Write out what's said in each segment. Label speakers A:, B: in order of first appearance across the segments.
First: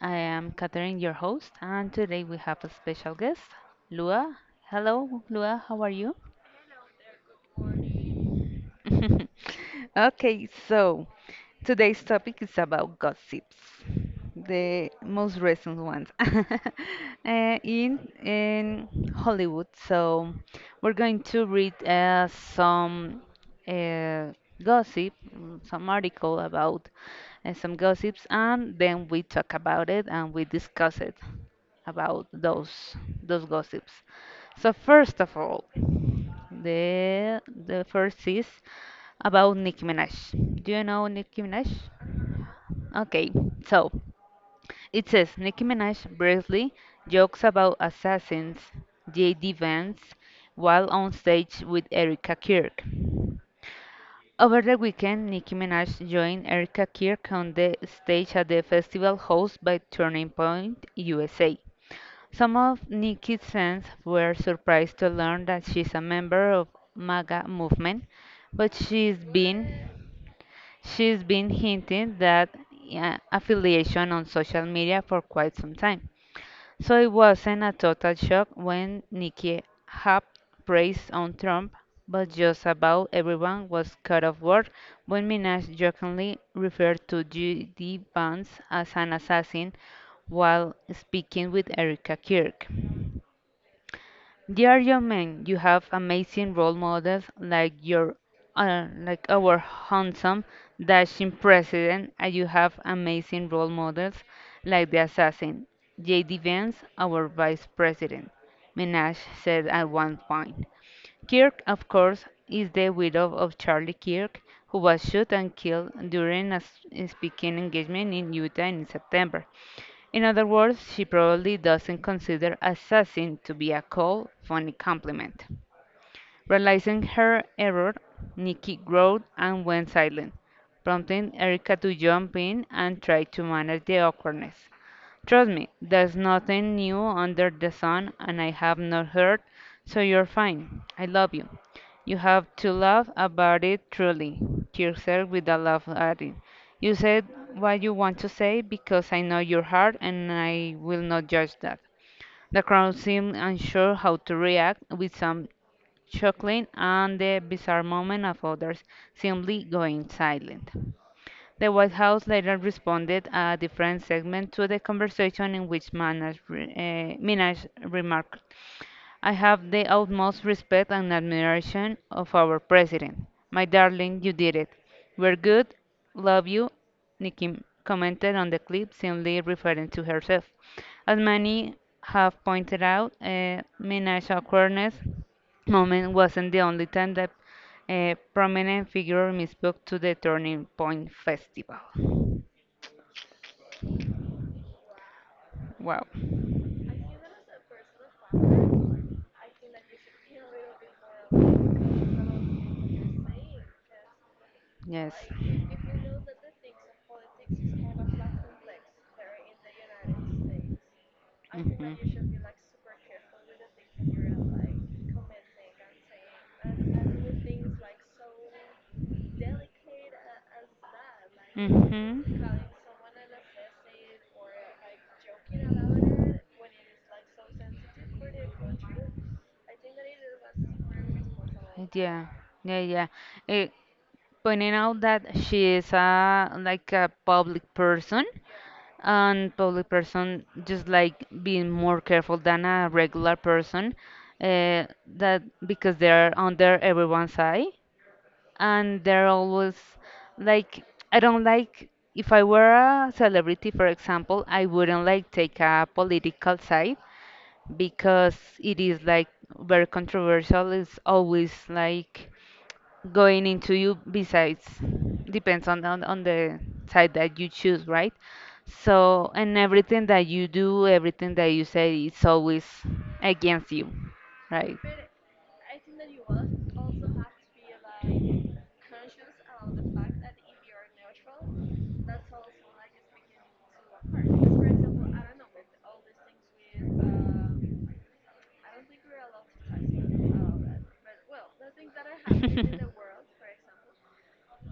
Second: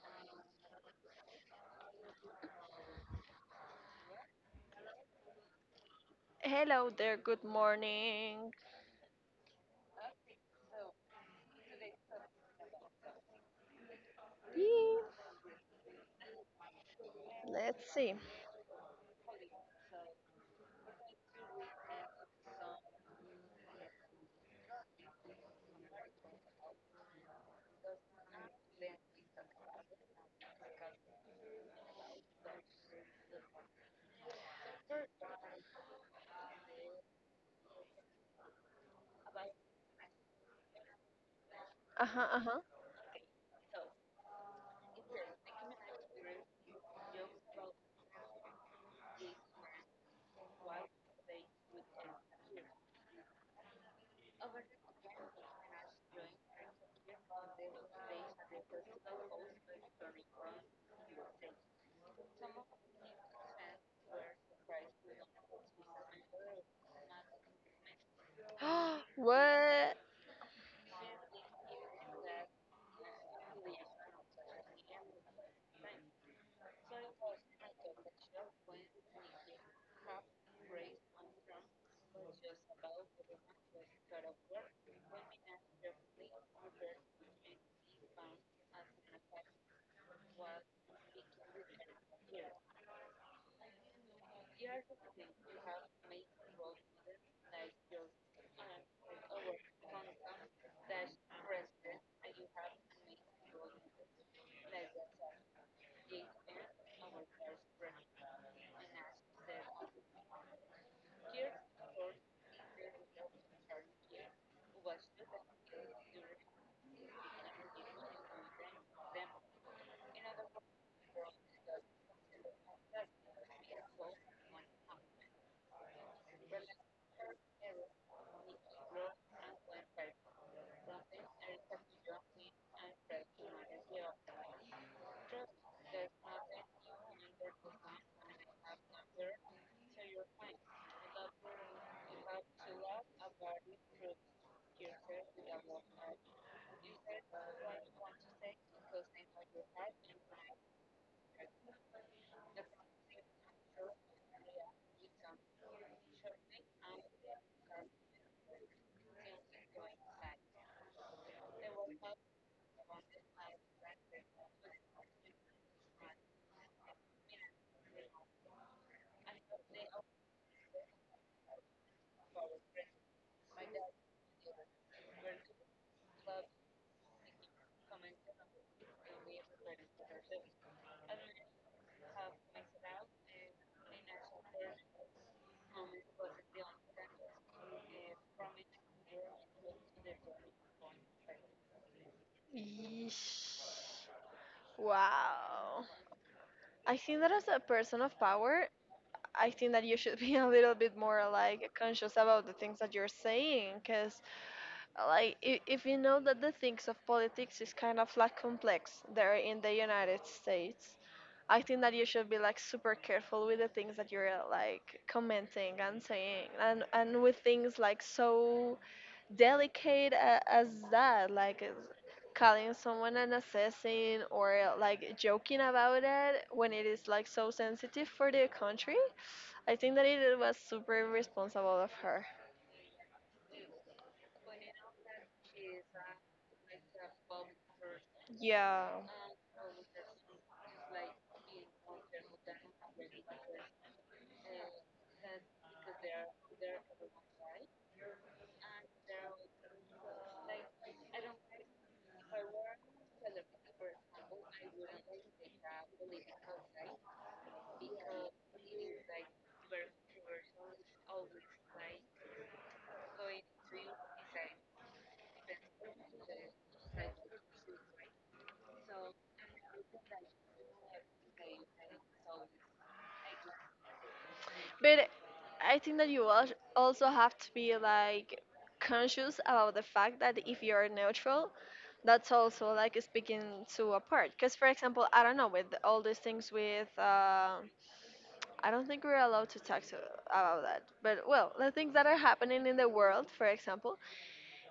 A: I am Catherine, your host, and today we have a special guest, Lua. Hello, Lua, how are you?
B: Hello there, good morning.
A: Okay, so today's topic is about gossips, the
B: Yee,
A: most recent ones,
B: let's
A: in
B: see.
A: in Hollywood. So we're going to read some uh, gossip, some article about some gossips, and then we talk about it and we discuss it about those gossips. So first of all, the first is about Nicki Minaj. Do you know Nicki Minaj?
B: Uh-huh,
A: Okay, so it says Nicki Minaj briefly jokes about assassins, J.D. Vance, while on stage with Erica Kirk. Over the weekend, Nicki Minaj joined Erica Kirk on the stage at the festival hosted by Turning Point USA. Some of Nikki's fans were surprised to learn that she's a member of MAGA movement, but
B: uh-huh.
A: she's been
B: What?
A: she's been hinting that affiliation on social media for quite some time. So it wasn't a total shock when Nikki hopped praise on Trump, but just about everyone was cut off guard when Minaj jokingly referred to Judy Vance as an assassin while speaking with Erica Kirk. Dear young men, you have amazing role models like your like our handsome dashing president, and you have amazing role models like the assassin J.D. Vance, our vice president. Minaj said at one point. Kirk, of course, is the widow of Charlie Kirk, who was shot and killed during a speaking engagement in Utah in September. In other words, she probably doesn't consider assassin to be a cold, funny compliment. Realizing her error, Nikki growled and went silent, prompting Erika to jump in and try to manage the awkwardness. Trust me, there's nothing new under the sun, and I have not heard, so you're fine. I love you. You have to laugh about it truly. Yourself with a laugh at it. You said what you want to say because I know your heart and I will not judge that. The crowd seemed unsure how to react, with some chuckling and the bizarre moment of others simply going silent. The White House later responded a different segment to the conversation in which Minaj remarked, I have the utmost respect and admiration of our president. My darling, you did it. We're good. Love you. Nikki commented on the clip, seemingly referring to herself. As many have pointed out, Minaj's awkwardness moment wasn't the only time that a prominent figure misspoke to the Turning Point Festival.
B: Yeesh. Wow.
A: Wow.
B: I think that as a person of power, I think that you should be a little bit more like conscious about the things that you're saying, because
A: Yes.
B: like if you know
A: Mhm.
B: that the things of politics is kind of like complex there in the United States, I think that you should be like super careful with the things that you're like commenting and saying, and with things like so delicate as that, like calling someone an assassin, or like joking about it when it is like so sensitive for the country. I think that it was super irresponsible
A: Mhm.
B: of her,
A: Yeah, yeah, yeah. Eh, pointing out that she is a like a public person,
B: yeah.
A: and public person just like being more careful than a regular person, that because they're under everyone's eye, and they're always like. I don't like, if I were a celebrity for example, I wouldn't like take a political side, because it is like very controversial, it's always like going into you besides, depends on the side that you choose, right? So, and everything that you do, everything that you say, it's always against you, right?
B: But I think that you also have to be like conscious about the fact that if you're neutral, that's also like speaking to a part. Because for example, I don't know, with all these things with I don't think we're allowed to talk to, about that. But well, the things that are happening in the world, for example,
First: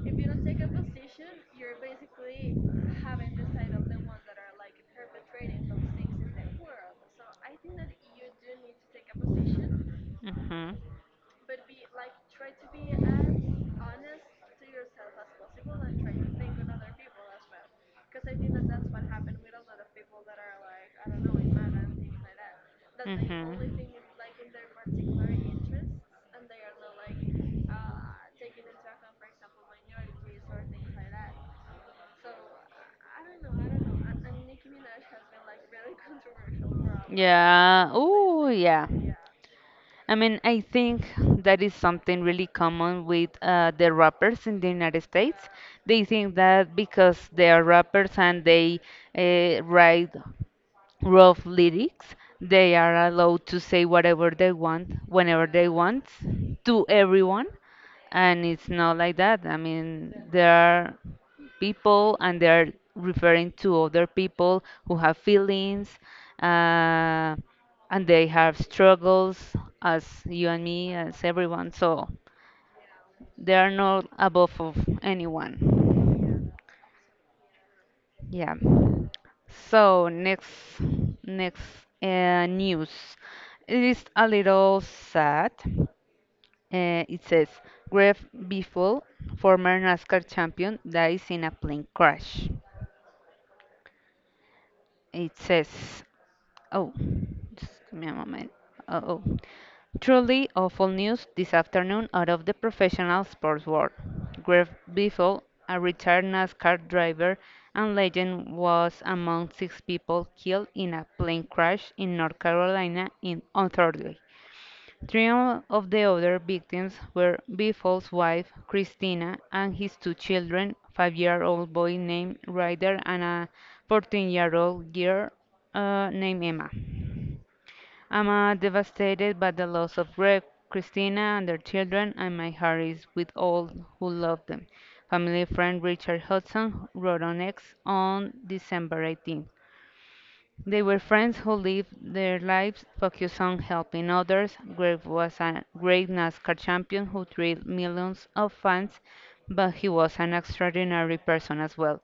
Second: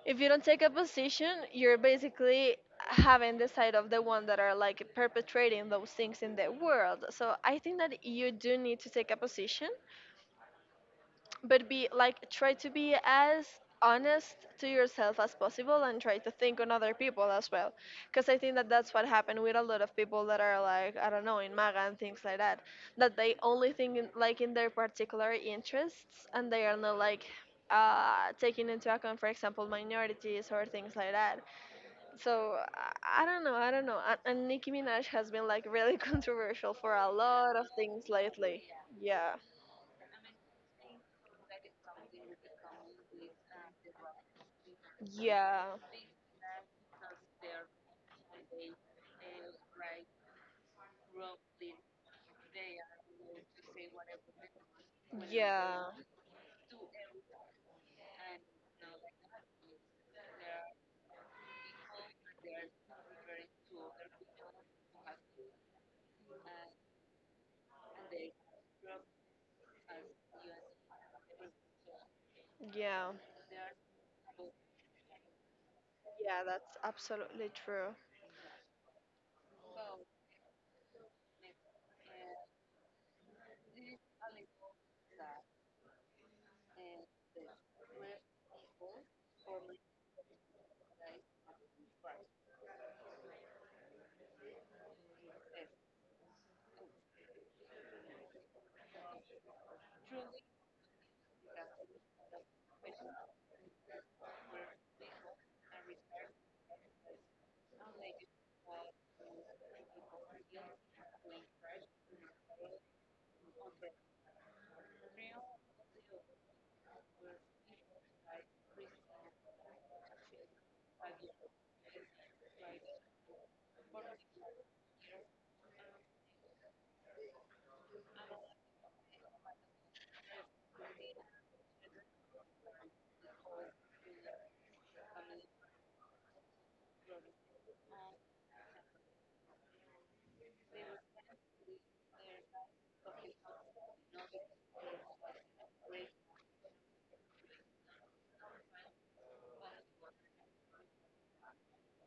B: if you don't take a position, you're basically having the side of the one that are like perpetrating those things in the world. So I think that you do need to take a position,
A: Hmm.
B: but be like try to be as honest to yourself as possible and try to think on other people as well, because I think that that's what happened with a lot of people that are like, I don't know, in MAGA and things like that, that they only
A: Mhm.
B: think in, like in their particular interests, and they are not like taking into account for example minorities or things like that. So I don't know, I don't know. And Nicki Minaj has been like really controversial for a lot of
A: Yeah.
B: things
A: Ooh, lately,
B: lately,
A: yeah.
B: yeah,
A: I mean, I think that is something really common with the rappers in the United States.
B: yeah,
A: They think that because they are rappers and they write rough lyrics. They are allowed to say whatever they want, whenever they
B: yeah.
A: want, to everyone. And it's not like that. I mean, there are people and they're referring to other people who have feelings uh, and they have struggles as you and me, as everyone. So
B: Yeah,
A: they are not above of
B: yeah,
A: anyone.
B: that's absolutely true.
A: Yeah. So next news. It is a little sad. It says Greg Biffle, former NASCAR champion, dies in a plane crash. It says, oh, just give me a moment. Oh, oh. Truly awful news this afternoon out of the professional sports world. Greg Biffle, a retired NASCAR driver and legend, was among six people killed in a plane crash in North Carolina on Thursday. Three of the other victims were Bifol's wife, Christina, and his two children, five-year-old boy named Ryder and a 14-year-old girl named Emma. I'm devastated by the loss of Greg, Christina, and their children, and my heart is with all who love them. Family friend Richard Hudson wrote on X on December 18. They were friends who lived their lives focused on helping others. Greg was a great NASCAR champion who thrilled millions of fans, but he was an extraordinary person as well,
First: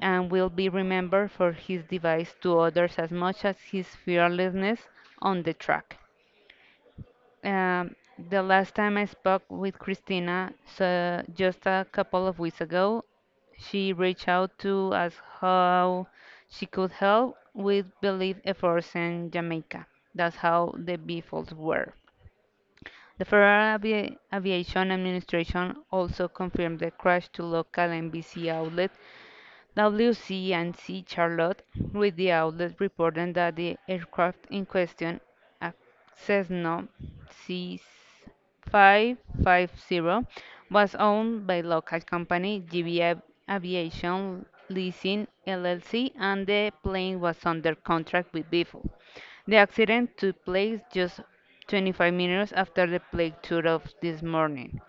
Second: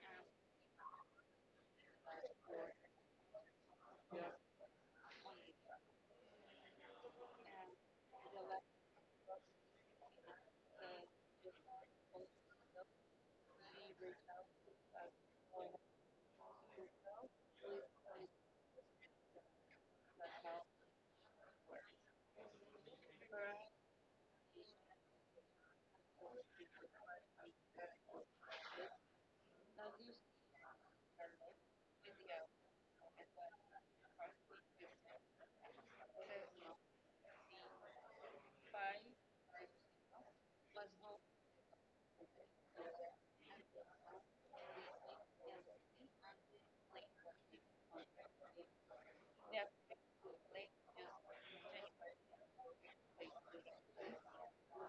A: and will be remembered for his advice to others as much as his fearlessness on the track. Um, the last time I spoke with Christina, so just a couple of weeks ago, she reached out to ask how she could help with belief efforts in Jamaica. That's how the Beatles were. The Aviation Administration also confirmed the crash to local NBC outlet WC and C Charlotte, with the outlet reporting that the aircraft in question, a Cessna C550, was owned by local company GB Aviation Leasing LLC, and the plane was under contract with BFO. The accident took place just 25 minutes after the plane took off this morning.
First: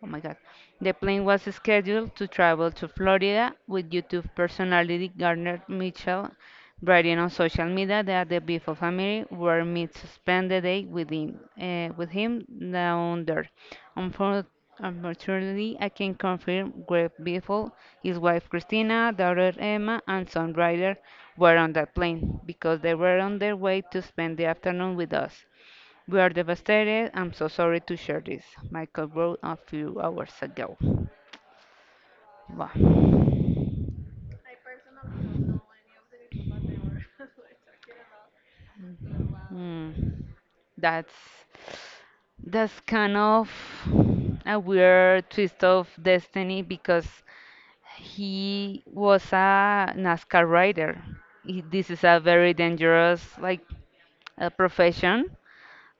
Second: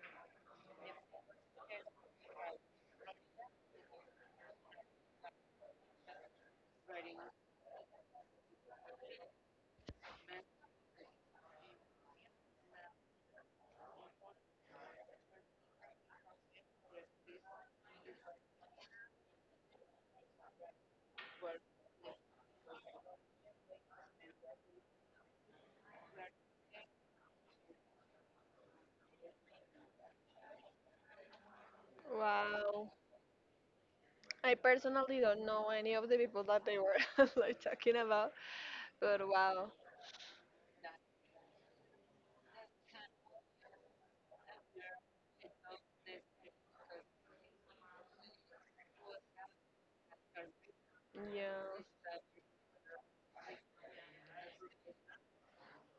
A: Oh my God. The plane was scheduled to travel to Florida with YouTube personality Gardner Mitchell writing on social media that the Bifo family were meant to spend the day with him, with him down there. Unfor- Unfortunately, I can confirm Greg Biffle, his wife Christina, daughter Emma, and son Ryder were on that plane because they were on their way to spend the afternoon with us. We are devastated. I'm so sorry to share this. Michael wrote a few hours ago.
B: Wow.
A: Wow.
B: I personally don't know any of the people that they were like talking about, but wow.
A: Mm, that's kind of a weird twist of destiny because he was a NASCAR rider. He,
B: Yeah.
A: this is a very dangerous like profession,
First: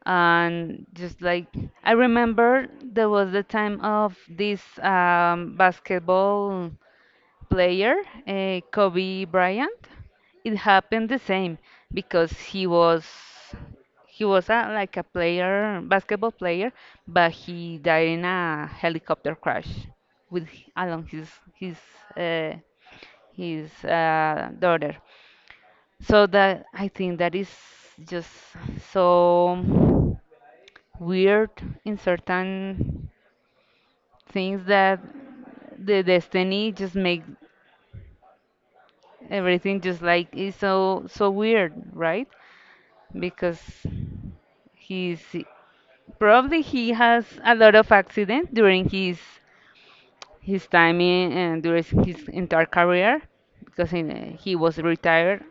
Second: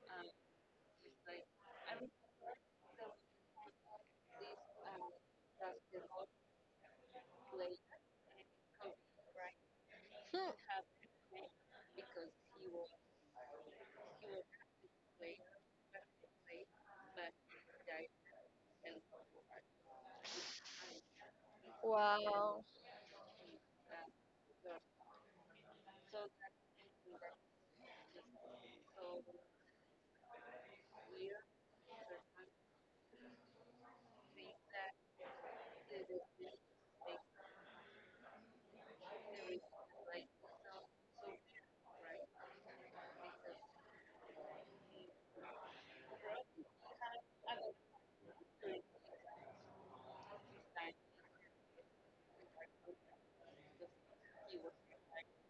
A: and just like I remember, there was the time of this basketball player, Kobe Bryant,
B: Hmm.
A: it happened the same because he was a, like a player, basketball player, but he died in a helicopter crash with along his his uh,
B: Wow.
A: his daughter. So that I think that is just so weird in certain things that the destiny just make everything just like is so so weird, right? Because he's probably he has a lot of accident during his time and during his entire career because he was retired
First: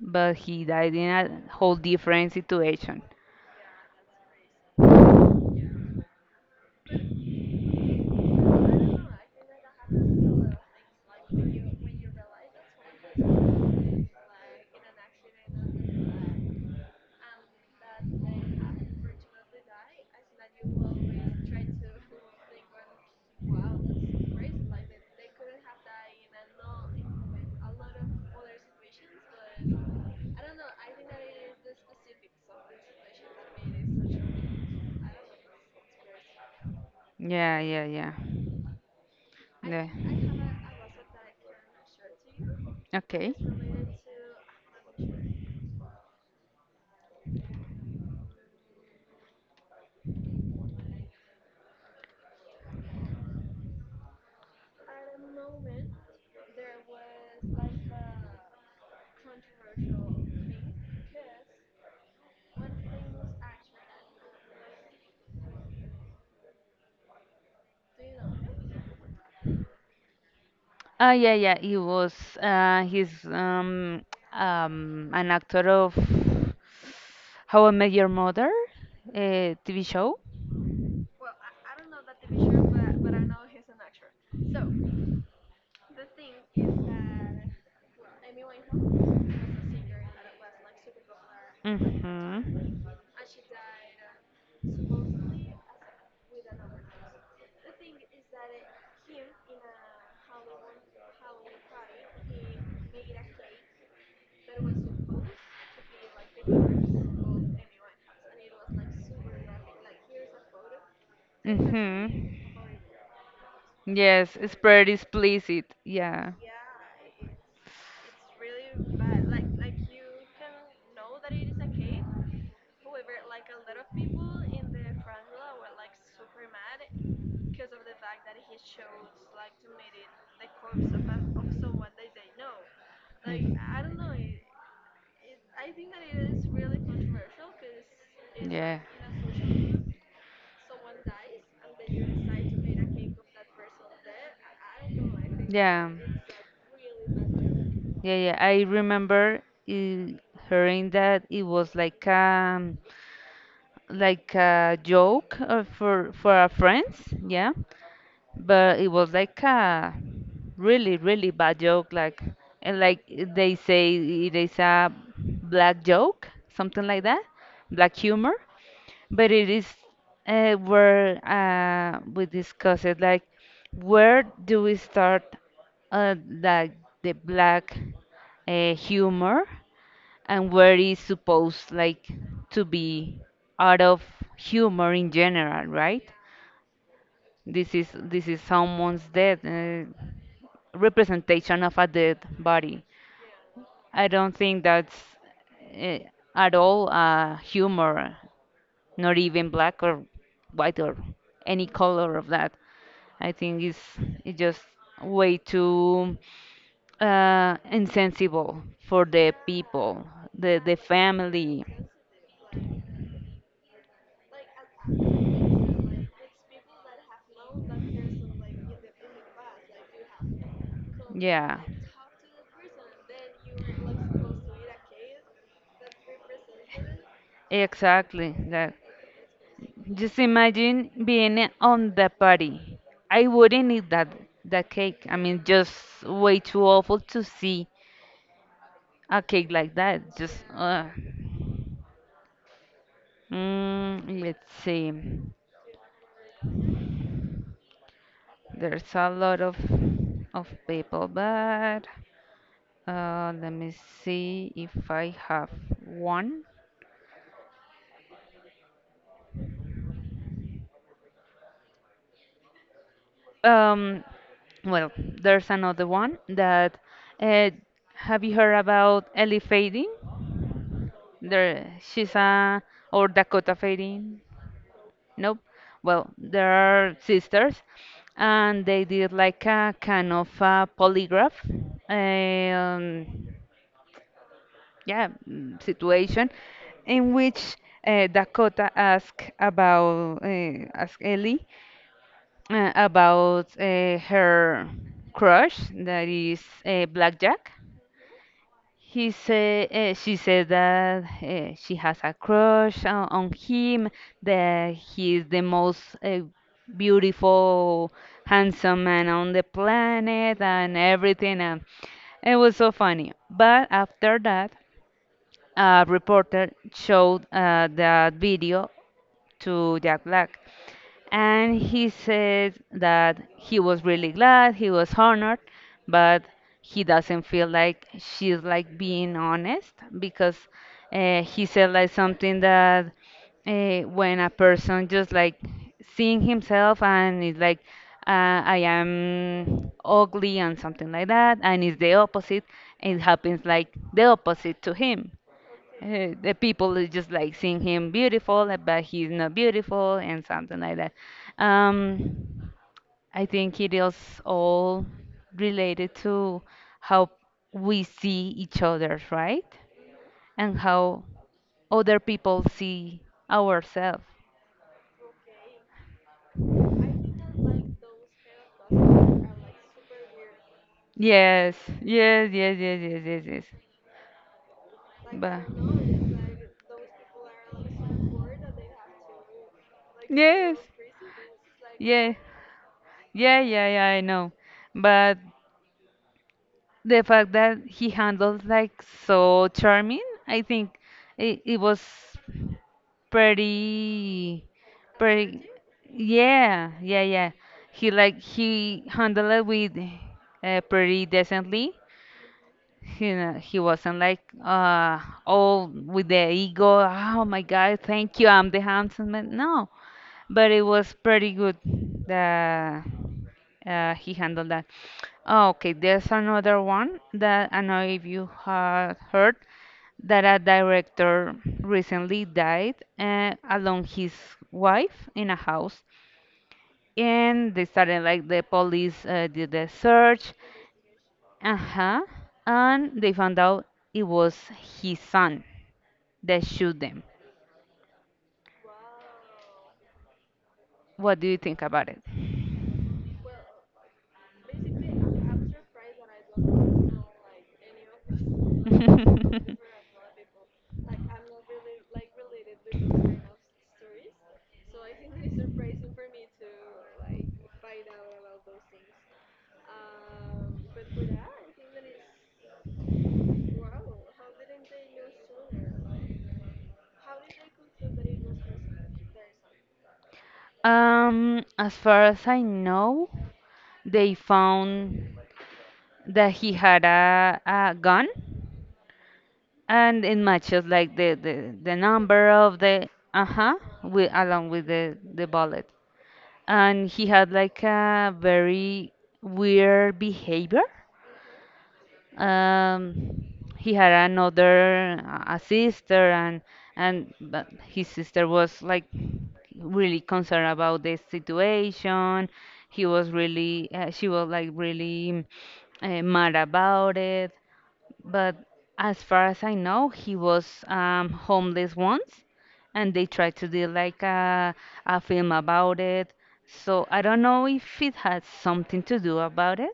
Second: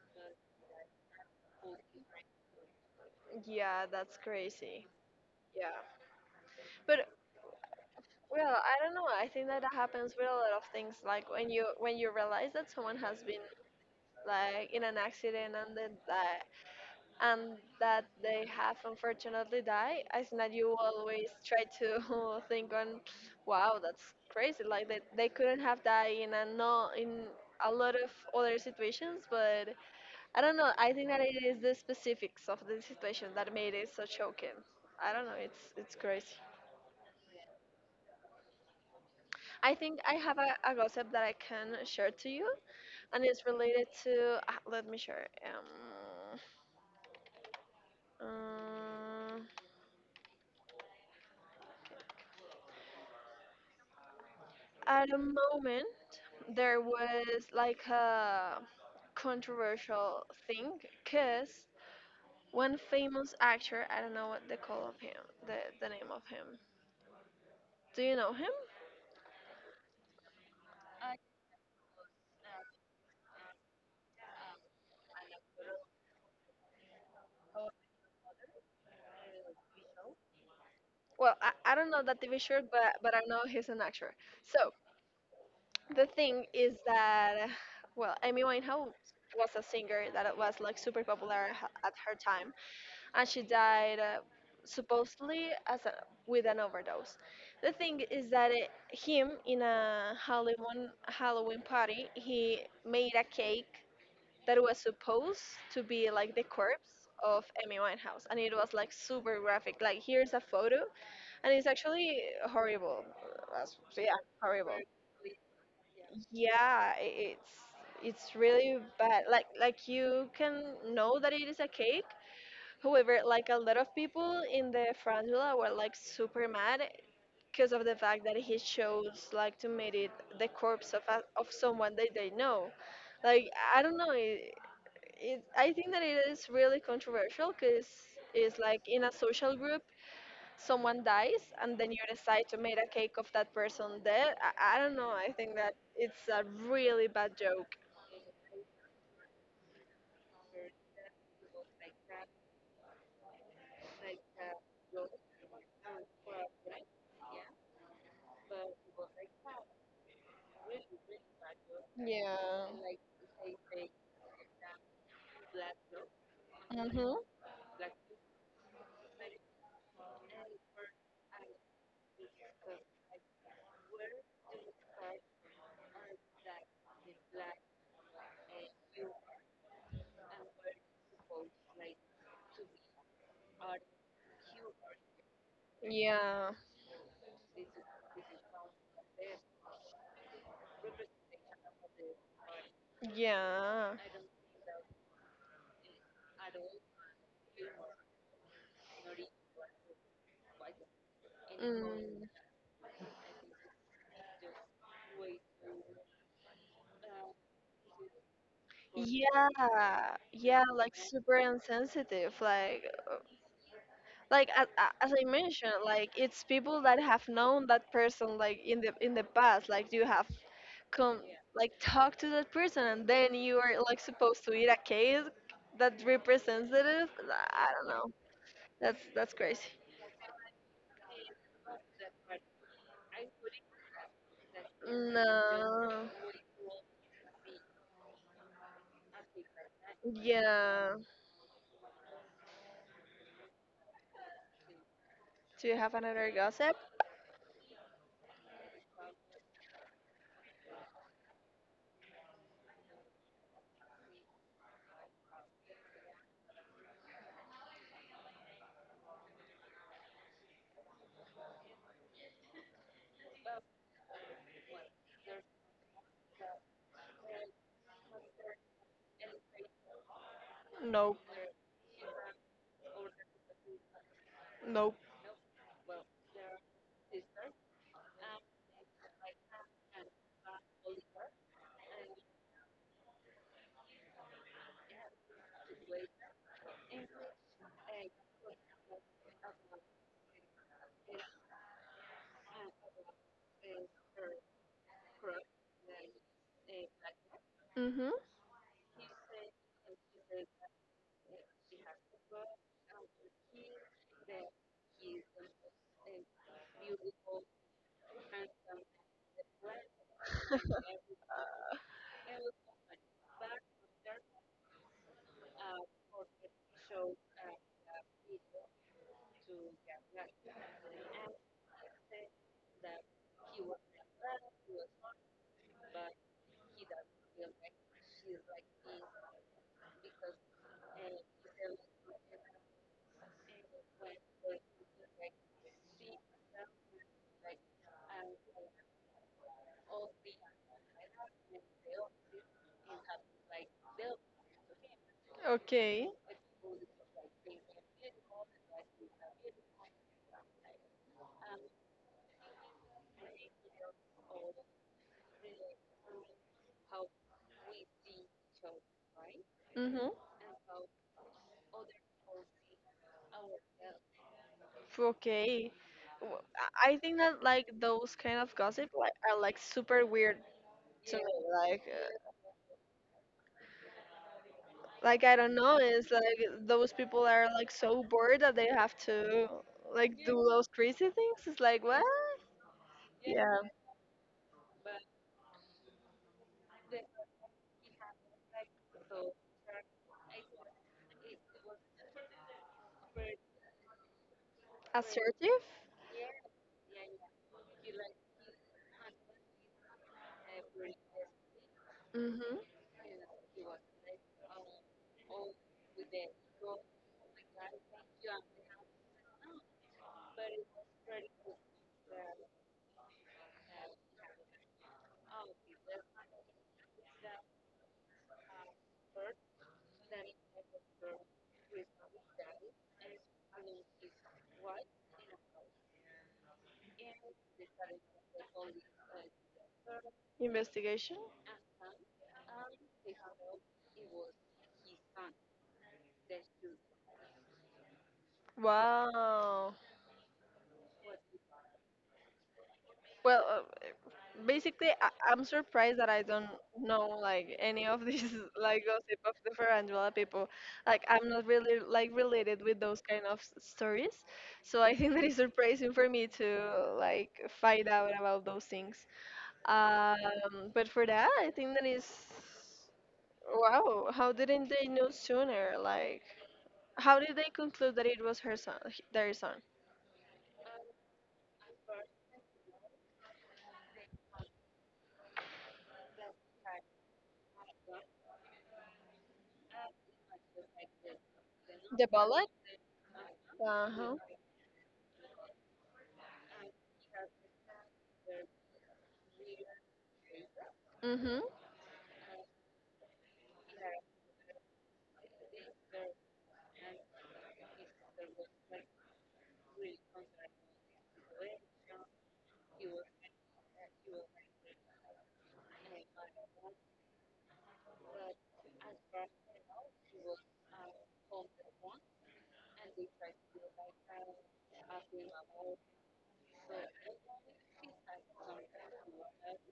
A: but he died in a whole different situation.
B: Yeah, that's crazy. But well, I don't know. I think that happens with a lot of things. Like when you realize that someone has been like in an accident, and then that and that they have unfortunately died, I think that you always try to think on, wow, that's crazy. Like they couldn't have died in a no in a lot of other situations, but I don't know. I think that it is the specifics of the situation that made it so shocking. I don't know. It's crazy.
A: Yeah, yeah, yeah
B: I
A: yeah
B: think I have a gossip that I can share to you, and
A: Okay.
B: it's related to. Ah, let me share. Um, at a moment there was like a controversial thing, because one famous actor, I don't know what they call of him, the name of him, do you know him?
A: Yeah, yeah, he was. He's an actor of How I Met Your Mother, TV show.
B: Well, I don't know that TV show, but I know he's an actor. So the thing is that, well, Amy Winehouse was a singer that was like super popular at her time,
A: Mhm.
B: and she died supposedly as with an overdose. The thing is that it, him, in a Halloween party, he made a cake that was supposed to be like the corpse of Amy Winehouse, and it was like super graphic. Like here's a photo, and it's
A: Mhm.
B: actually horrible. That's, yeah,
A: Yes, it's
B: horrible.
A: pretty explicit. Yeah.
B: Yeah, it's really bad. Like you can know that it is a cake. However, like a lot of people in the frangula were like super mad because of the fact that he chose like to meet it the corpse of of someone that they know. Like, I don't know, it, I think that it is really controversial because it's
A: Yeah.
B: like in a social group, someone dies and then you decide to make a cake of that person dead. I don't know. I think that
A: Yeah,
B: it's a really bad joke.
A: yeah, yeah. I remember i- hearing that it was like a joke for our friends. Yeah, but it was like a really bad joke. Like,
B: Yeah.
A: and like they say it is a black joke, something like
B: Mhm.
A: that, black humor, but it is where we discuss it, like where do we start, uh, like the black humor, and where is supposed like to be out of humor in general, right?
B: Yeah.
A: This is someone's death, representation of a dead body.
B: Yeah.
A: I don't think that's uh, at all humor, not even black or white or any color of
B: Mm.
A: that. I think it's just way too insensible for the people,
B: Yeah,
A: the
B: yeah,
A: the
B: like super
A: family.
B: insensitive. Like as I mentioned, like it's people that have known that person like in the past. Like you have come,
A: Yeah.
B: like talk to that person, and then you are like supposed to eat a cake that represents it. I don't know.
A: Exactly that.
B: That's crazy.
A: Just imagine being on the party. I wouldn't eat that cake. I mean, just
B: No.
A: way too awful to see a cake like that. Just
B: Yeah.
A: let's see.
B: Do you have another gossip?
A: There's a lot of people, but let me see if I have one. Um, well, there's another one that uh, have you heard about Ellie Fading?
B: Nope.
A: There, she's a, or Dakota Fading.
B: Nope.
A: Nope. Well, there are sisters, and they did like a kind of a polygraph, um, yeah, situation, in which Dakota asked Ellie about her crush, that is Blackjack.
B: Mhm.
A: He said, she said that she has a crush on him, that he is the most beautiful, handsome man on the planet, and everything. And it was so funny. But after that, a reporter showed that video to Jack Black. And he says that he was really glad, he was honored, but he doesn't feel like she's like being honest because he said like something that when a person just like seeing himself and is like I am ugly and something like that, and it's the opposite, it happens like the opposite to him,
B: Okay.
A: the people is just like seeing him beautiful, but he's not beautiful, and something like that. Um, I think it is all related to how we see each other, right?
B: Mm-hmm.
A: And how other people see ourselves.
B: Okay. W- I think that like those kind of gossip like are like super weird to me.
A: Yes,
B: Like,
A: yes, yes, yes, yes, yes, yes.
B: like I
A: But
B: don't know, it's like those people are like so bored that they have to like do
A: yes,
B: those crazy things. It's like what?
A: yeah, yeah,
B: Yeah.
A: yeah, yeah, I know. But the fact that he handled like so charming, I think it was pretty, pretty.
B: Assertive?
A: Yeah, yeah, yeah. He handled it with pretty decently.
B: Mm-hmm.
A: You know, he wasn't like all with the ego. Oh my God, thank you, I'm the handsome man. No, but it was pretty good. The He handled that. Oh, okay, there's another one that I know if you had heard that a director recently died along his wife in a house, and they started like the police did the search,
B: Investigation.
A: uh-huh, and they found out it was his son that shoot them.
B: Wow.
A: What do you think about it?
B: Well, basically, I'm surprised that I don't know like any of these like gossip of the
A: Photographer.
B: Farandula people. Like, I'm not really like related with those kind of stories, so I think that is surprising for me to like find out about those things. But for that, I think that is wow. How didn't they know sooner? Like, how did they conclude that it was her son, their son?
A: As far as I know, they found that he had a gun, and it matches like the
B: The
A: number
B: bullet?
A: of the uh-huh
B: Uh
A: with
B: huh.
A: along with the bullet, and he had like a very weird behavior.
B: Mhm.
A: um he had another a sister, and but his sister was like really concerned about the situation. He was really She was like really mad about it. But as far as I know, he was homeless once, and they tried to do like a film about it. So I don't know if it had something to do about it.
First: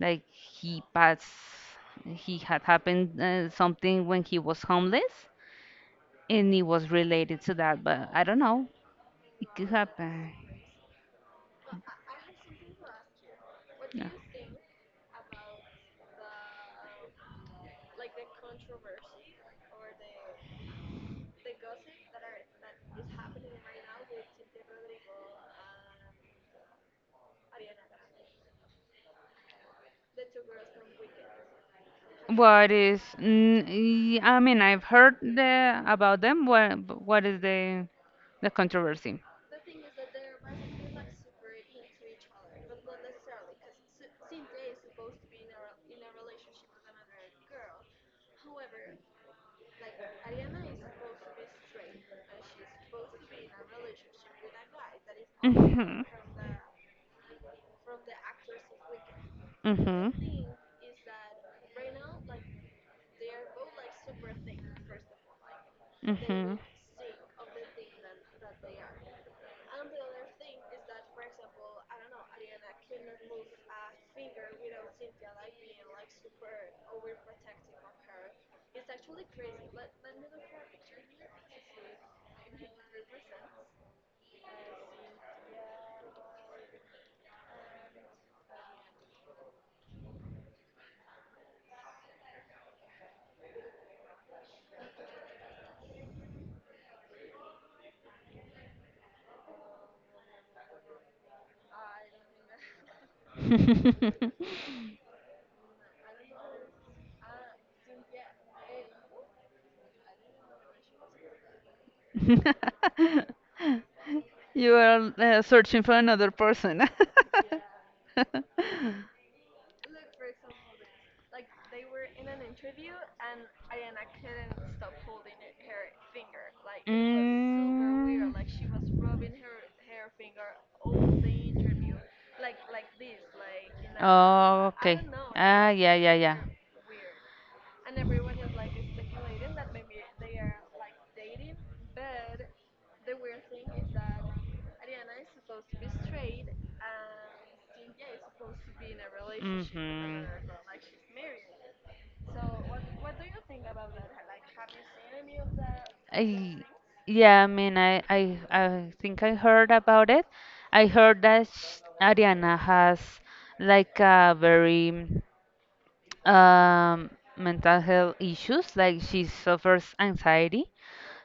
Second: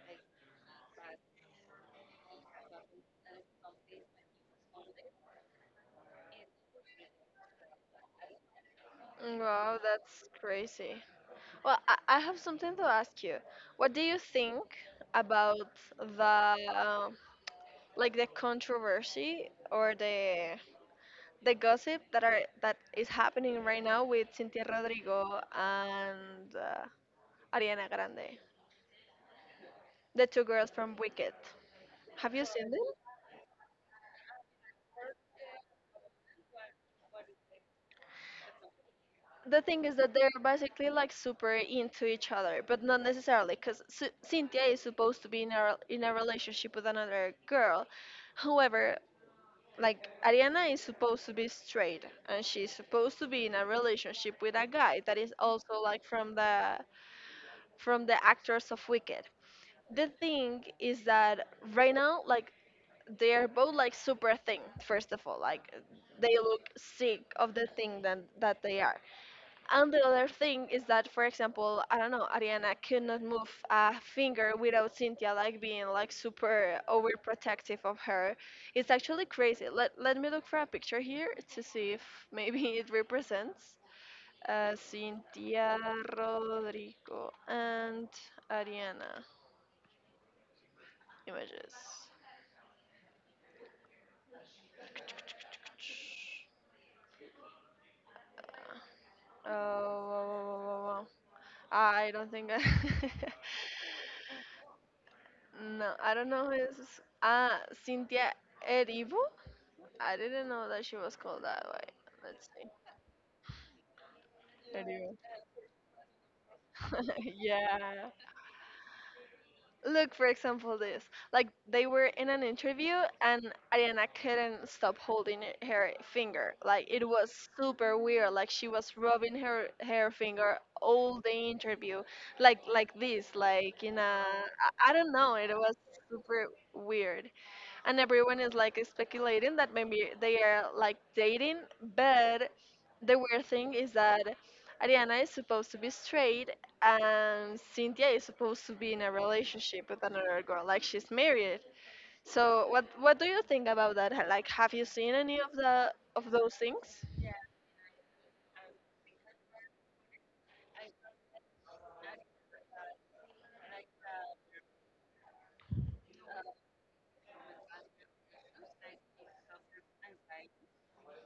A: Like he passed, he had happened something when he was homeless, and it was related to that. But I don't know. It could
B: Wow, that's
A: happen.
B: crazy. Well, I have something to ask you. What do you think about the like the controversy or the gossip that are that is happening right now with Cynthia Rodrigo and Ariana Grande, the two girls from Wicked? Have you
A: What
B: seen them?
A: is? I mean, I've heard about them. What is the controversy?
B: The thing is that they're basically like super into each other, but not necessarily, because Cynthia is supposed to be in a, in a relationship with another girl. However, like Ariana is supposed to be straight, and she's supposed to be in a relationship with a guy that is also
A: Mhm.
B: like from the actors of Wicked. The
A: Mhm.
B: thing is that right now like they are both like super thin, first of all, like they
A: Mhm.
B: look sick of the thing that they are. And the other thing is that, for example, I don't know, Ariana could not move a finger without Cynthia like being like super overprotective of her. It's actually crazy. Let me look for a picture here to see if maybe it represents Cynthia, Rodrigo, and Ariana images. Oh, I don't think I no, I don't know his. Ah, Cynthia Erivo? I didn't know that she was called that way. Let's see.
A: You are
B: Erivo.
A: searching for another person.
B: Yeah. Look, for example, this. Like, they were in an interview, and Ariana couldn't stop holding her finger. Like, it was super weird. Like, she
A: Mm.
B: was rubbing her, her finger all the interview. Like this. Like, in a. I
A: Oh,
B: I
A: okay.
B: don't know. It
A: Ah,
B: was
A: yeah, yeah, yeah.
B: super weird. And everyone is like speculating that maybe they are like dating, but the weird thing is that Ariana is supposed to be straight, and Cynthia is supposed to be in a relationship with
A: Hmm.
B: another girl, like she's married. So what do you think about that? Like, have you seen any of the
A: i
B: of those
A: I,
B: things?
A: yeah, I mean, I think I heard about it. I heard that sh Ariana has like a very um, mental health issues, like she suffers anxiety,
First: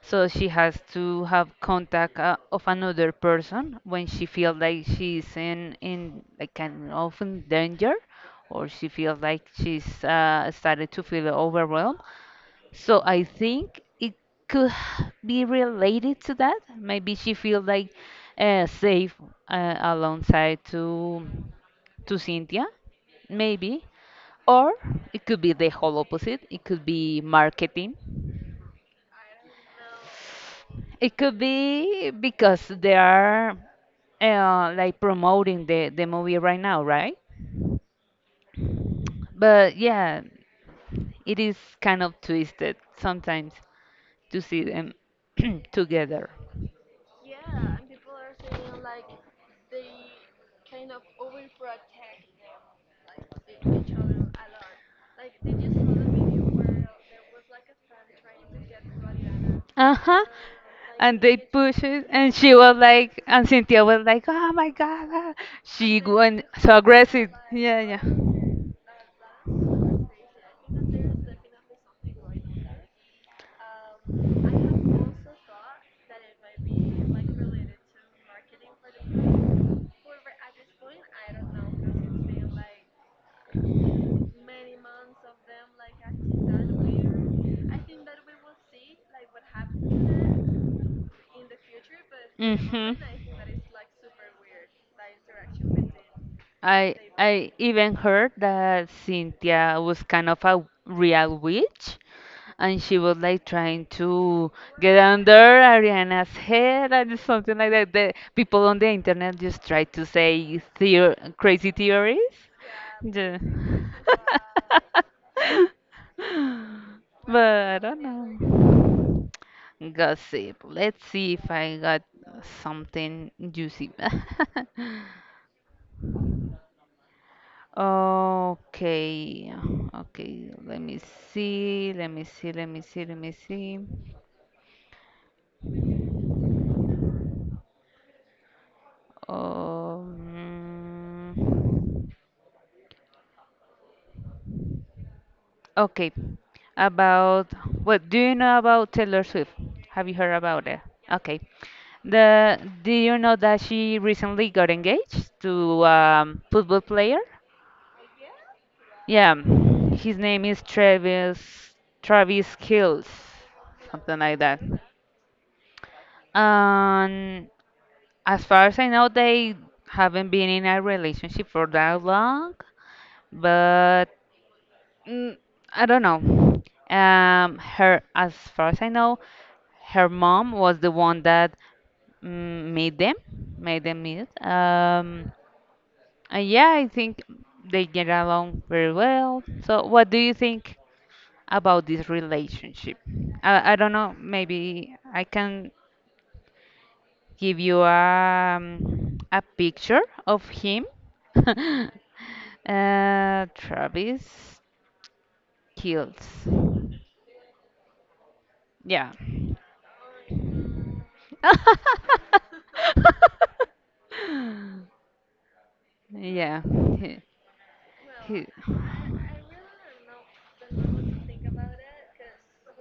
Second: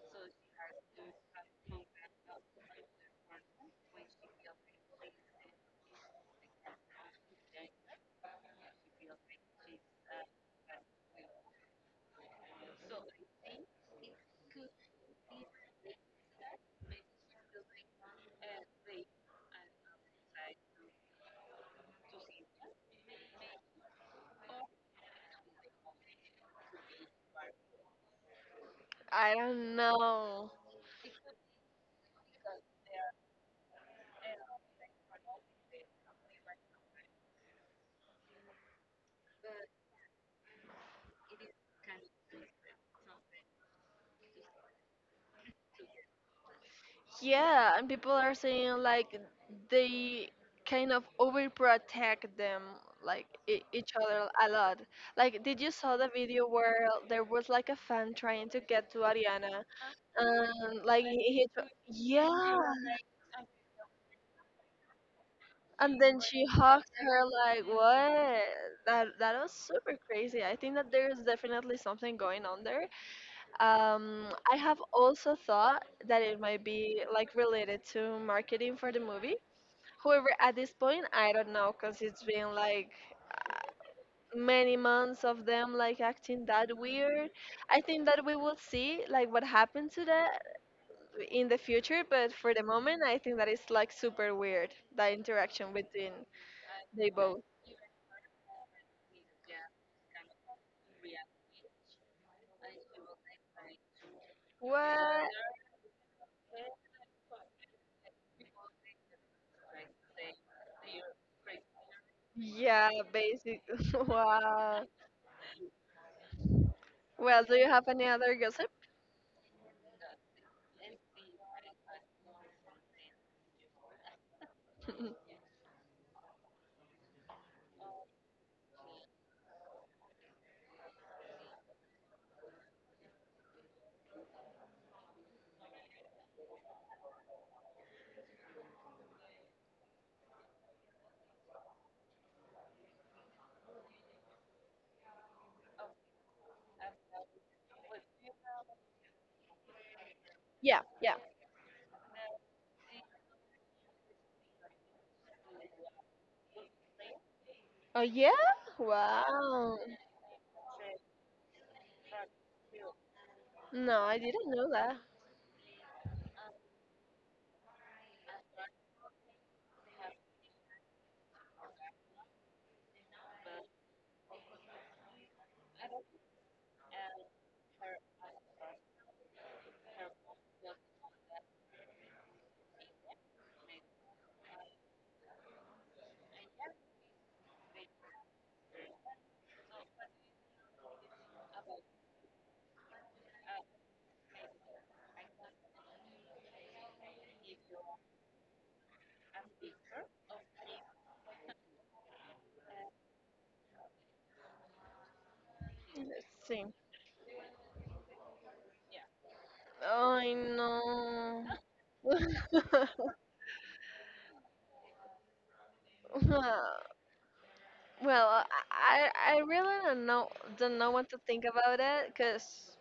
A: so she has to have contact of another person when she feels like she's in like kind of in danger, or she feels like she's started to feel overwhelmed. So I think it could be related to that. Maybe she feels like safe alongside to Cynthia, maybe. Or it could be the whole opposite. It could be marketing.
B: I don't know.
A: It could be because they are like promoting the movie right now, right? But yeah, it is kind of twisted sometimes to see them together.
B: Yeah, and people are saying like they kind of overprotect them, like e each other a lot. Like, did you saw the video where there was like a fan trying to get to Ariana,
A: Uh huh.
B: and like
A: And
B: he,
A: they push it, and she
B: yeah,
A: was like, and Cynthia was like, "Oh my God, ah."
B: and
A: She
B: then
A: went
B: she
A: so
B: hugged her
A: aggressive.
B: like
A: Yeah, yeah.
B: what? That that was super crazy. I think that there's definitely something going on there. I have also thought that it might be like related to marketing for the movie. However, at this point, I don't know, because it's been like many months of them like acting that weird. I think that we will see like what happened to that in the future, but for the moment, I think that it's like super weird that interaction between
A: that
B: they
A: I
B: both.
A: have. Even heard that Cynthia was kind of a real witch and she was like trying to get
B: What?
A: under Ariana's head and something like that. The people on the internet just try to say theo crazy theories.
B: Yeah,
A: Yeah.
B: basic. Wow.
A: But
B: Well, do you
A: I
B: have
A: don't
B: any other gossip?
A: know. Gossip. Let's see if I got something juicy. Okay, okay, let me see, let me see, let me see, let me see. Um, okay. About, what do you know about Taylor Swift? Have you heard about it?
B: Yeah, yeah.
A: Okay. The Do you know that she recently got engaged to football player?
B: Oh yeah?
A: Yeah.
B: Wow.
A: His name is Travis Kills,
B: No, I
A: something like
B: didn't
A: that.
B: know that.
A: And as far as I know, they haven't been in a relationship for that long, but mm, I don't know. Her, as far as I know, her mom was the one that mm, made them meet. And yeah, I think they get along very well. So, what do you think about this relationship? I don't know. Maybe I can give you a picture of him. uh, Travis
B: Let's
A: Kills.
B: see.
A: Yeah.
B: I know.
A: Yeah. He,
B: Well,
A: he,
B: I I really don't know what to think about it, because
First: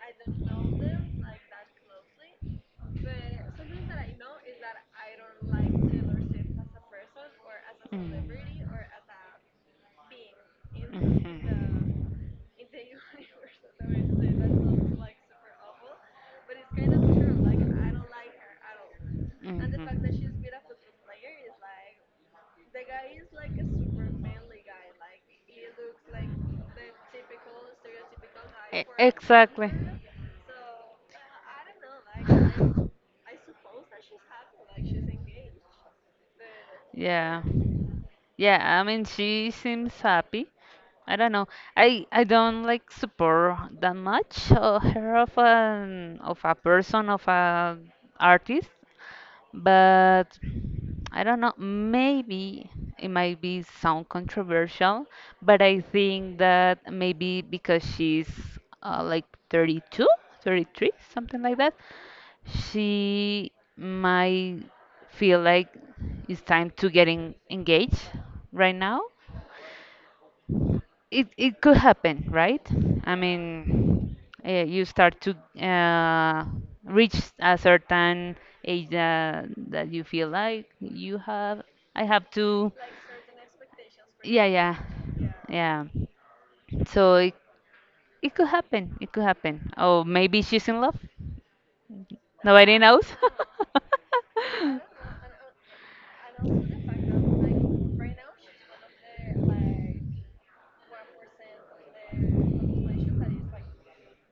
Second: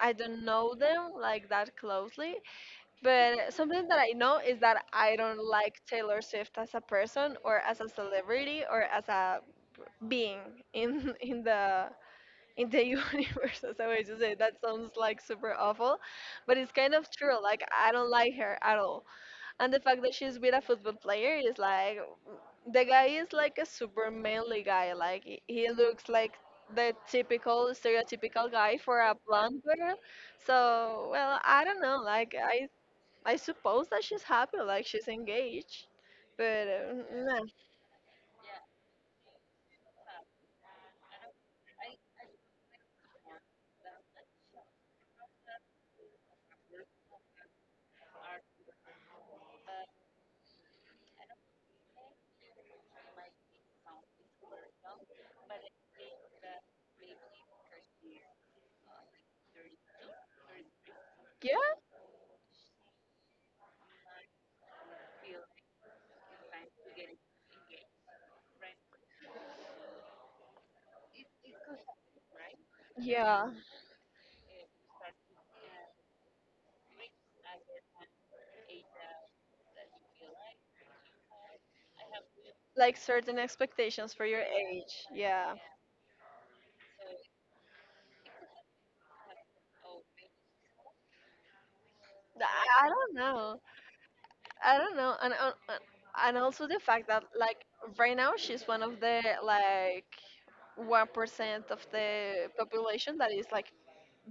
B: I don't know them like that closely. But something that I know is that I don't like Taylor Swift as a person or as a celebrity or as a being in
A: Mhm.
B: in the universe, as I way to say that sounds like super awful, but it's kind of true. Like I don't like her at all. And the fact that
A: Mhm.
B: she's with a football player is like the guy is like a super manly guy. Like he looks like the typical stereotypical guy
A: E-
B: for a blonde
A: Exactly.
B: girl. So well, I don't know. Like I suppose that she's happy. Like she's engaged, but nah.
A: Yeah. Yeah, I mean she seems happy. I don't know. I don't like support that much her of an of a artist, but I don't know. Maybe it might be sound controversial, but I think that maybe because she's like 32, 33, something
B: Yeah,
A: like that, she might feel like it's time to getting engaged right now. It could happen, right? I
B: yeah.
A: mean, you start to uh, reach a certain age that, that you feel like you have. I have to.
B: Like certain expectations for your
A: Yeah, yeah,
B: age. Yeah,
A: yeah. So it could happen. It could happen. Oh, maybe she's in love. Nobody
B: I
A: knows.
B: don't know. I don't know. And also the fact that like right now she's one of the 1% of the population that is like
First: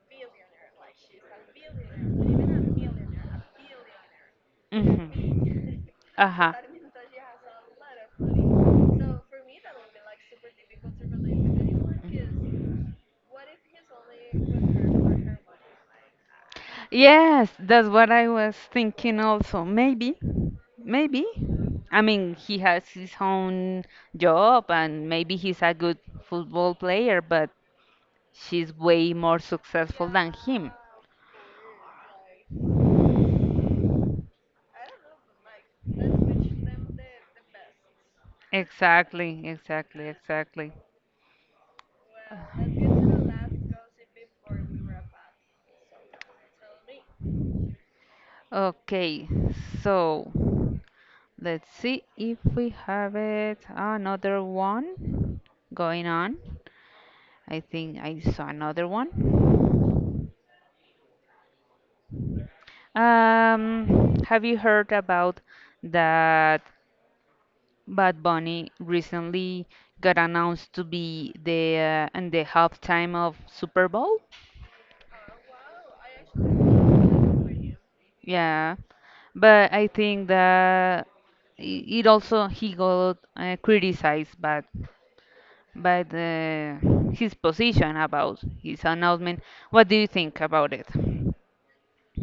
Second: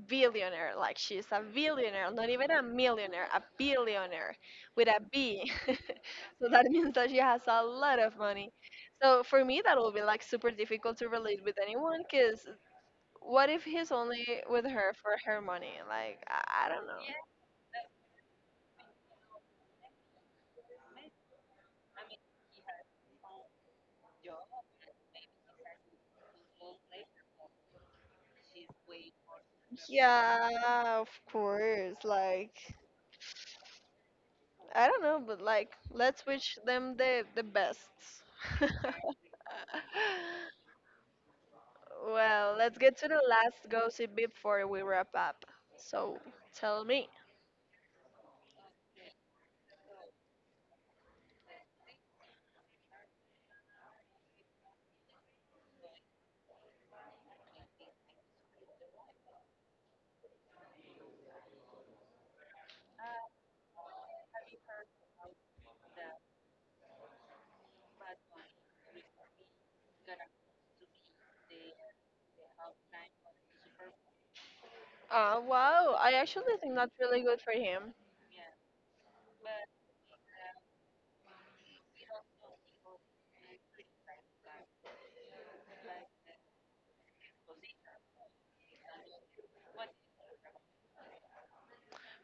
B: billionaire, like she's a billionaire, not even a millionaire, a billionaire with a B.
A: Hmm.
B: So
A: Uh-huh.
B: that means that she has a lot of money. So for me that will be like super difficult to relate with anyone, because what if he's only with her for her money? Like I don't know.
A: Yes, that's what I was thinking also. Maybe, maybe. I mean, he has his own job and maybe he's a good football player, but she's way more successful than him.
B: Yeah, of course, like I don't know, but like let's wish them the best.
A: Exactly, exactly, exactly.
B: Well, let's get to the last gossip before we wrap up. So tell me.
A: Okay, so. Let's see if we have it. Another one going on. I think I saw another one. Have you heard about that Bad Bunny recently got announced to be the in the halftime of Super Bowl?
B: Wow, I actually think that's really good for him.
A: Yeah, but I think that it also he got criticized, but but uh, his position about his announcement. What do you think about it?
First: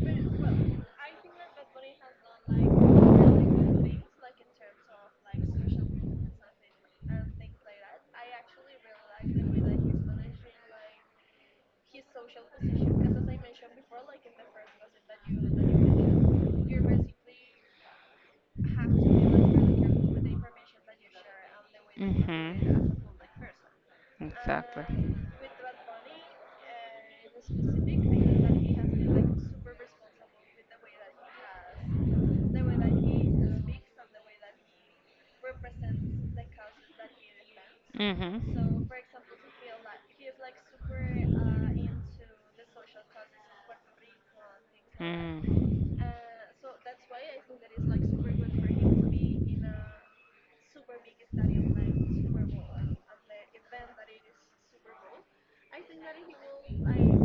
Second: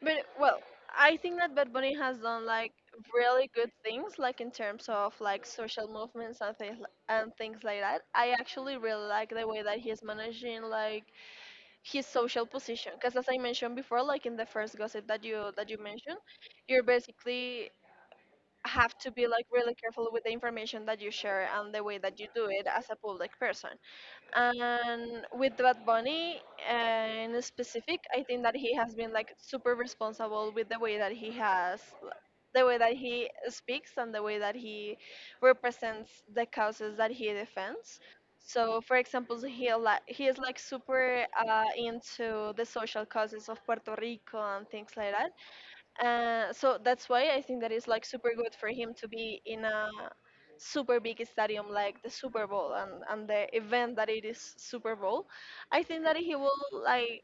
B: But well, I think that Bad Bunny has done like really good things, like in terms of like social movements and things like that. I actually really like the way that he's managing like his social position, because as I mentioned before, like in the first gossip that you mentioned, you're basically have to be like really careful with the information that you share and the way that you do it as a public person. And with Bad Bunny, in specific, I think that he has been like super responsible with the way that he has, the way that he speaks and the way that he represents the causes that he defends. So, for example, he is like super into the social causes of Puerto Rico and things like that.
A: Like.
B: So that's why I think that is like super good for him to be in a super big stadium like the Super Bowl, and the event that it is Super Bowl. I think that he will like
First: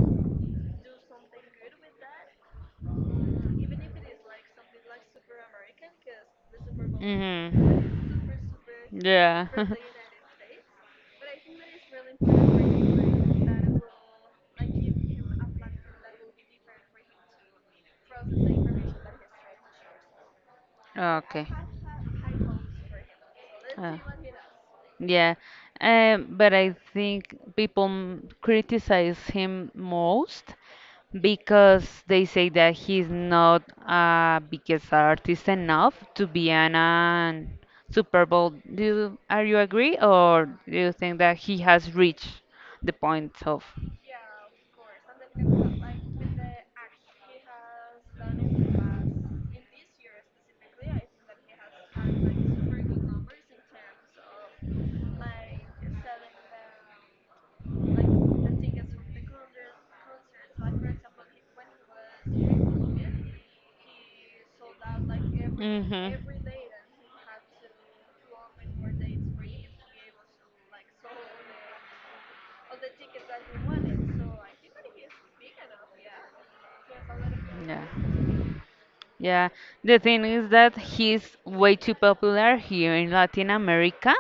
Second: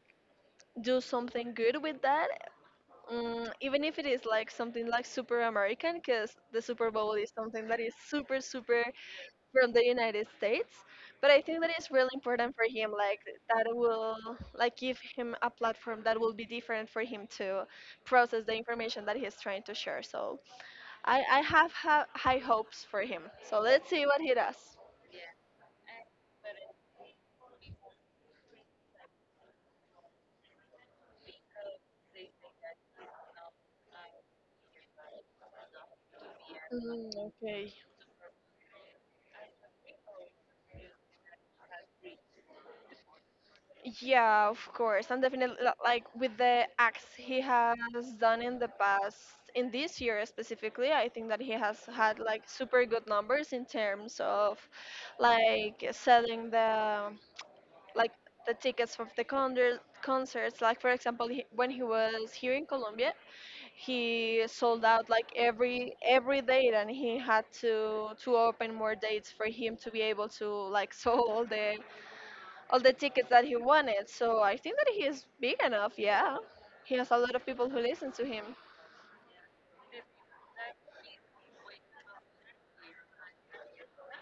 B: do something good with that, even if it is like something like super American, because the Super Bowl is something that is
A: Mhm.
B: super super
A: Is. Yeah.
B: from the United States. But I think that it's really important for him, like that will like give him a platform that will be different for him to process the information that he's trying to share. So I
A: Okay.
B: have high hopes for him. So let's
A: Uh,
B: see what he does.
A: yeah, but I think people criticize him most because they say that he's not a biggest artist enough to be
B: Mm,
A: an
B: okay.
A: Super Bowl. Do you, are you agree, or do you think that he has reached the point of?
B: Yeah, of course. And definitely, like with the acts he has done in the past, in this year specifically, I think that he has had like super good numbers in terms of like selling the like the tickets for the concerts. Like for example, he, when he was here in Colombia, he sold out like every date, and he had to open more dates for him to be able to like sell all the tickets that he wanted. So I think that he is big enough. Yeah, he has a lot of people who
A: Yeah.
B: listen to him.
A: Yeah. The thing is that he's way too popular here in Latin America,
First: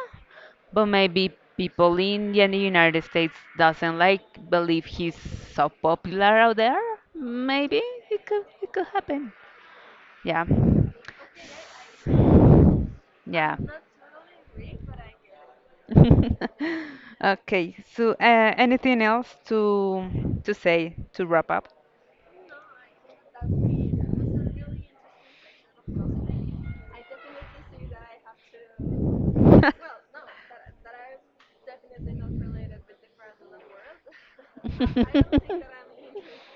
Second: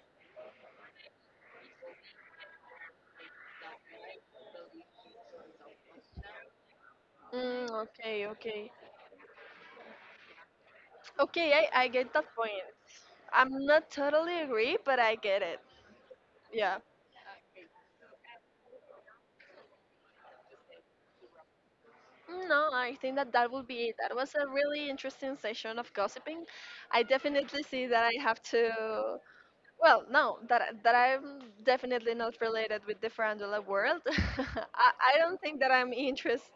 A: but maybe people in the United States doesn't like believe he's so popular out there.
B: Mm,
A: Maybe
B: okay,
A: it
B: okay,
A: could happen. Yeah.
B: okay. I get that point. I'm
A: Yeah.
B: not totally agree, but I get it. Yeah.
A: Okay, so anything else to say to wrap up?
B: No, I think that that will be it. That was a really interesting session of gossiping. I definitely see that I have to. Well, no, that I'm definitely not related with the Frandula world. I don't think that I'm interested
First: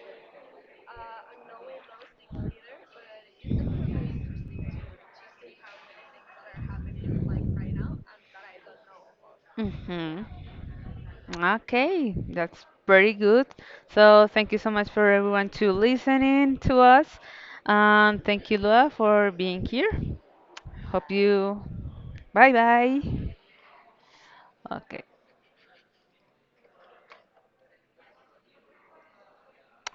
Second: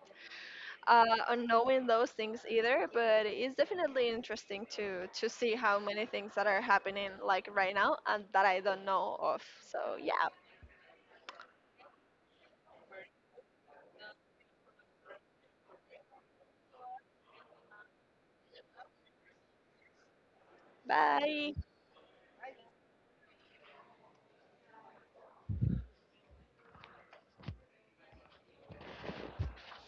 B: on knowing those things either, but it's definitely interesting to see how many things that are happening like right now and that I don't know of. So
A: Hmm.
B: yeah,
A: Okay, that's pretty good. So thank you so much for everyone to listening to us. Thank you, Lua, for being here. Hope
B: bye.
A: you. Bye bye. Okay.